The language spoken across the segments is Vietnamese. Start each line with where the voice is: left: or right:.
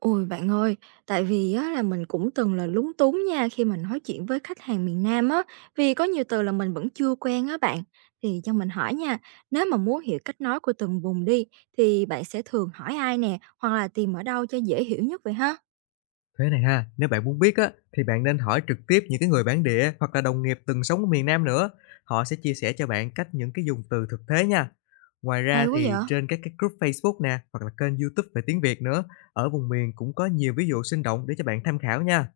right: Ôi, bạn ơi, tại vì á là mình cũng từng là lúng túng nha khi mà nói chuyện với khách hàng miền Nam á, vì có nhiều từ là mình vẫn chưa quen á bạn. Thì cho mình hỏi nha, nếu mà muốn hiểu cách nói của từng vùng đi thì bạn sẽ thường hỏi ai nè, hoặc là tìm ở đâu cho dễ hiểu nhất vậy ha?
left: Thế này ha, nếu bạn muốn biết á, thì bạn nên hỏi trực tiếp những cái người bản địa hoặc là đồng nghiệp từng sống ở miền Nam nữa. Họ sẽ chia sẻ cho bạn cách những cái dùng từ thực tế nha. Ngoài
right: Hay
left: ra
right: quá vậy?
left: thì trên các cái group Facebook nè, hoặc là kênh YouTube về tiếng Việt nữa, ở vùng miền cũng có nhiều ví dụ sinh động để cho bạn tham khảo nha.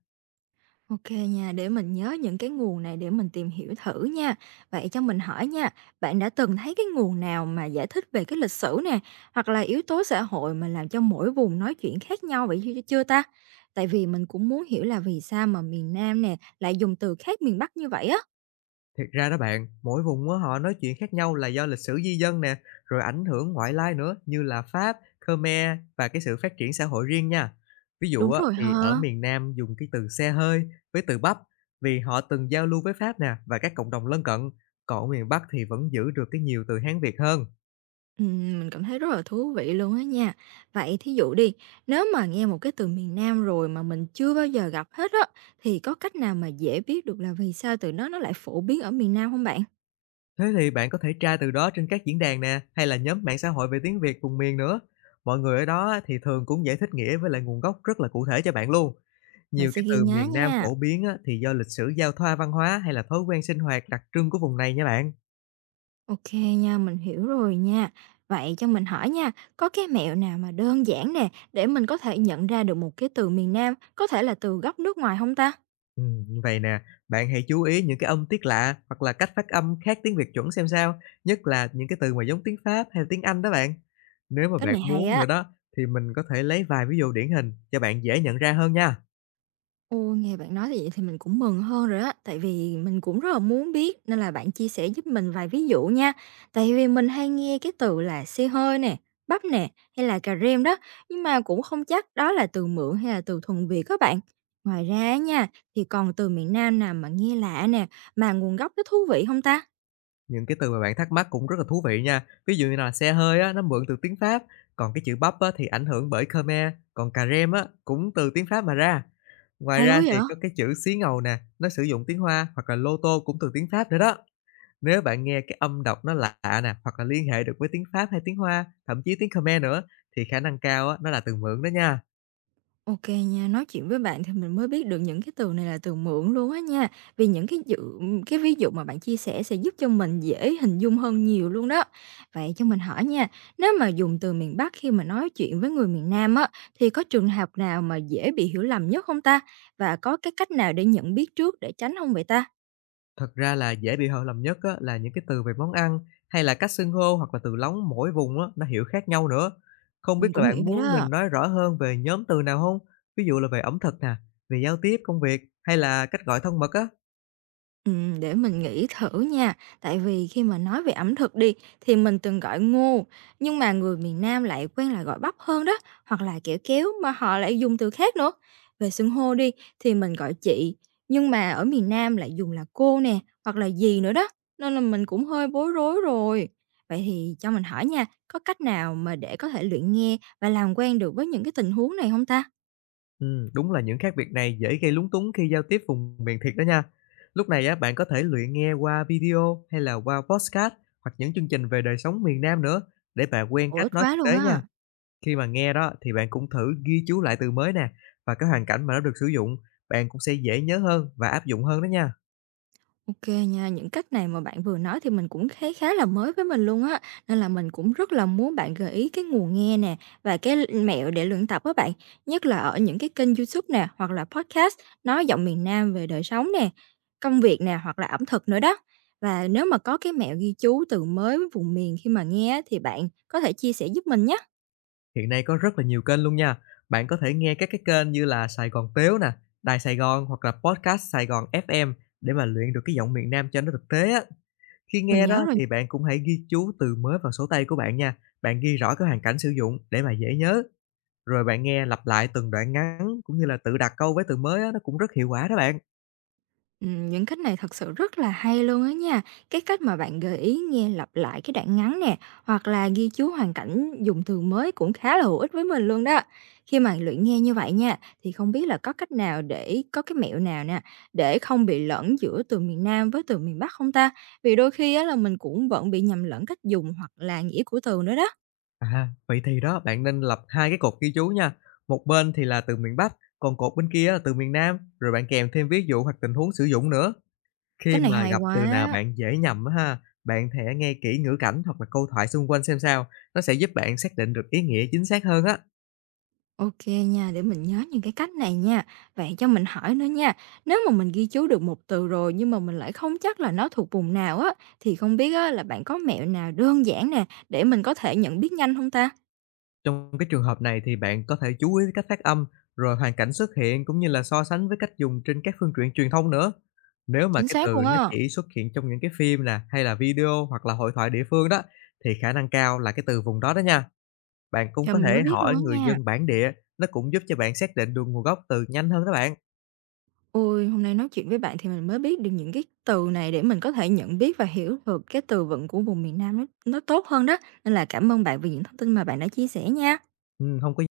right: Ok nha, để mình nhớ những cái nguồn này để mình tìm hiểu thử nha. Vậy cho mình hỏi nha, bạn đã từng thấy cái nguồn nào mà giải thích về cái lịch sử nè, hoặc là yếu tố xã hội mà làm cho mỗi vùng nói chuyện khác nhau chưa ta? Tại vì mình cũng muốn hiểu là vì sao mà miền Nam nè lại dùng từ khác miền Bắc như vậy á.
left: Thiệt ra đó bạn, mỗi vùng á, họ nói chuyện khác nhau là do lịch sử di dân nè, rồi ảnh hưởng ngoại lai nữa như là Pháp, Khmer và cái sự phát triển xã hội riêng nha. Ví dụ
right: Đúng
left: á,
right: rồi
left: thì ở
right: ha.
left: miền Nam dùng cái từ xe hơi với từ bắp vì họ từng giao lưu với Pháp nè và các cộng đồng lân cận. Còn ở miền Bắc thì vẫn giữ được cái nhiều từ Hán Việt hơn.
right: Mình cảm thấy rất là thú vị luôn á nha. Vậy thí dụ đi, nếu mà nghe một cái từ miền Nam rồi mà mình chưa bao giờ gặp hết á, thì có cách nào mà dễ biết được là vì sao từ đó nó lại phổ biến ở miền Nam không bạn?
left: Thế thì bạn có thể tra từ đó trên các diễn đàn nè hay là nhóm mạng xã hội về tiếng Việt vùng miền nữa. Mọi người ở đó á, thì thường cũng giải thích nghĩa với lại nguồn gốc rất là cụ thể cho bạn luôn.
right: Mình
left: Nhiều
right: sẽ
left: cái
right: ghi
left: từ
right: nhớ
left: miền Nam
right: nha.
left: phổ biến á, thì do lịch sử giao thoa văn hóa hay là thói quen sinh hoạt đặc trưng của vùng này nha bạn.
right: OK nha, mình hiểu rồi nha. Vậy cho mình hỏi nha, có cái mẹo nào mà đơn giản nè, để mình có thể nhận ra được một cái từ miền Nam, có thể là từ gốc nước ngoài không ta?
left: Như vậy nè, bạn hãy chú ý những cái âm tiết lạ hoặc là cách phát âm khác tiếng Việt chuẩn xem sao, nhất là những cái từ mà giống tiếng Pháp hay là tiếng Anh đó bạn. Nếu mà
right: Cái này
left: bạn
right: hay
left: muốn nữa
right: á.
left: đó thì mình có thể lấy vài ví dụ điển hình cho bạn dễ nhận ra hơn nha.
right: Ôi, nghe bạn nói thì vậy thì mình cũng mừng hơn rồi á, tại vì mình cũng rất là muốn biết nên là bạn chia sẻ giúp mình vài ví dụ nha. Tại vì mình hay nghe cái từ là xì hơi nè, bắp nè hay là cà rem đó, nhưng mà cũng không chắc đó là từ mượn hay là từ thuần Việt các bạn. Ngoài ra nha, thì còn từ miền Nam nào mà nghe lạ nè, mà nguồn gốc nó thú vị không ta?
left: Những cái từ mà bạn thắc mắc cũng rất là thú vị nha. Ví dụ như là xe hơi á, nó mượn từ tiếng Pháp, còn cái chữ bắp á, thì ảnh hưởng bởi Khmer, còn cà rem á, cũng từ tiếng Pháp mà ra. Ngoài
right: Hay
left: ra
right: quá vậy?
left: thì có cái chữ xí ngầu nè, nó sử dụng tiếng Hoa hoặc là lô tô cũng từ tiếng Pháp nữa đó. Nếu bạn nghe cái âm đọc nó lạ nè, hoặc là liên hệ được với tiếng Pháp hay tiếng Hoa, thậm chí tiếng Khmer nữa, thì khả năng cao á, nó là từ mượn đó nha.
right: OK nha, nói chuyện với bạn thì mình mới biết được những cái từ này là từ mượn luôn á nha. Vì những cái dự cái ví dụ mà bạn chia sẻ sẽ giúp cho mình dễ hình dung hơn nhiều luôn đó. Vậy cho mình hỏi nha, nếu mà dùng từ miền Bắc khi mà nói chuyện với người miền Nam á, thì có trường hợp nào mà dễ bị hiểu lầm nhất không ta? Và có cái cách nào để nhận biết trước để tránh không vậy ta?
left: Thật ra là dễ bị hiểu lầm nhất á, là những cái từ về món ăn hay là cách xưng hô hoặc là từ lóng mỗi vùng á, nó hiểu khác nhau nữa. Không
right: Mình
left: biết là
right: cũng nghĩ
left: bạn
right: vậy
left: muốn mình
right: đó.
left: nói rõ hơn về nhóm từ nào không. Ví dụ là về ẩm thực nè, về giao tiếp công việc hay là cách gọi thân mật á.
right: Để mình nghĩ thử nha, tại vì khi mà nói về ẩm thực đi thì mình từng gọi ngô, nhưng mà người miền Nam lại quen là gọi bắp hơn đó, hoặc là kẹo kéo mà họ lại dùng từ khác nữa. Về xưng hô đi thì mình gọi chị, nhưng mà ở miền Nam lại dùng là cô nè, hoặc là dì nữa đó, nên là mình cũng hơi bối rối rồi. Vậy thì cho mình hỏi nha, có cách nào mà để có thể luyện nghe và làm quen được với những cái tình huống này không ta?
left: Đúng là những khác biệt này dễ gây lúng túng khi giao tiếp vùng miền thiệt đó nha. Lúc này á, bạn có thể luyện nghe qua video hay là qua podcast hoặc những chương trình về đời sống miền Nam nữa để bạn quen
right: Hữu
left: cách
right: ích
left: nói
right: quá
left: thực
right: luôn
left: tế nha.
right: á.
left: Khi mà nghe đó thì bạn cũng thử ghi chú lại từ mới nè và cái hoàn cảnh mà nó được sử dụng, bạn cũng sẽ dễ nhớ hơn và áp dụng hơn đó nha.
right: OK nha, những cách này mà bạn vừa nói thì mình cũng thấy khá là mới với mình luôn á, nên là mình cũng rất là muốn bạn gợi ý cái nguồn nghe nè và cái l mẹo để luyện tập á bạn, nhất là ở những cái kênh YouTube nè, hoặc là podcast nói giọng miền Nam về đời sống nè, công việc nè, hoặc là ẩm thực nữa đó. Và nếu mà có cái mẹo ghi chú từ mới với vùng miền khi mà nghe á thì bạn có thể chia sẻ giúp mình nhé,
left: Hiện nay có rất là nhiều kênh luôn nha. Bạn có thể nghe các cái kênh như là Sài Gòn Tếu nè, Đài Sài Gòn hoặc là podcast Sài Gòn FM để mà luyện được cái giọng miền Nam cho nó thực tế á. Khi
right: mình
left: nghe
right: nhớ
left: đó
right: rồi.
left: thì bạn cũng hãy ghi chú từ mới vào số tay của bạn nha. Bạn ghi rõ cái hoàn cảnh sử dụng để mà dễ nhớ. Rồi bạn nghe lặp lại từng đoạn ngắn cũng như là tự đặt câu với từ mới á, nó cũng rất hiệu quả đó bạn.
right: Những cách này thật sự rất là hay luôn á nha. Cái cách mà bạn gợi ý nghe lặp lại cái đoạn ngắn nè, hoặc là ghi chú hoàn cảnh dùng từ mới cũng khá là hữu ích với mình luôn đó. Khi mà luyện nghe như vậy nha, thì không biết là có cách nào để có cái mẹo nào nè, để không bị lẫn giữa từ miền Nam với từ miền Bắc không ta? Vì đôi khi á là mình cũng vẫn bị nhầm lẫn cách dùng hoặc là nghĩa của từ nữa đó.
left: À, vậy thì đó, bạn nên lập 2 cái cột ghi chú nha. Một bên thì là từ miền Bắc, còn cột bên kia là từ miền Nam, rồi bạn kèm thêm ví dụ hoặc tình huống sử dụng nữa. Khi
right: Cách này
left: mà
right: hay
left: gặp từ
right: quá.
left: nào bạn dễ nhầm á ha, bạn thể nghe kỹ ngữ cảnh hoặc là câu thoại xung quanh xem sao, nó sẽ giúp bạn xác định được ý nghĩa chính xác hơn á.
right: OK nha, để mình nhớ những cái cách này nha. Vậy cho mình hỏi nữa nha, nếu mà mình ghi chú được một từ rồi nhưng mà mình lại không chắc là nó thuộc vùng nào á, thì không biết á, là bạn có mẹo nào đơn giản nè để mình có thể nhận biết nhanh không ta?
left: Trong cái trường hợp này thì bạn có thể chú ý đến cách phát âm, rồi hoàn cảnh xuất hiện cũng như là so sánh với cách dùng trên các phương tiện truyền thông nữa. Nếu mà
right: Chính
left: cái
right: xác
left: từ
right: luôn
left: nó
right: á,
left: chỉ xuất hiện trong những cái phim nè, hay là video hoặc là hội thoại địa phương đó, thì khả năng cao là cái từ vùng đó đó nha. Bạn cũng
right: giờ
left: có
right: mình mới
left: thể
right: biết luôn
left: hỏi
right: á
left: người
right: nha.
left: dân bản địa, nó cũng giúp cho bạn xác định được nguồn gốc từ nhanh hơn đó bạn.
right: Ôi, hôm nay nói chuyện với bạn thì mình mới biết được những cái từ này để mình có thể nhận biết và hiểu được cái từ vựng của vùng miền Nam nó tốt hơn đó. Nên là cảm ơn bạn vì những thông tin mà bạn đã chia sẻ nha.
left: Hông có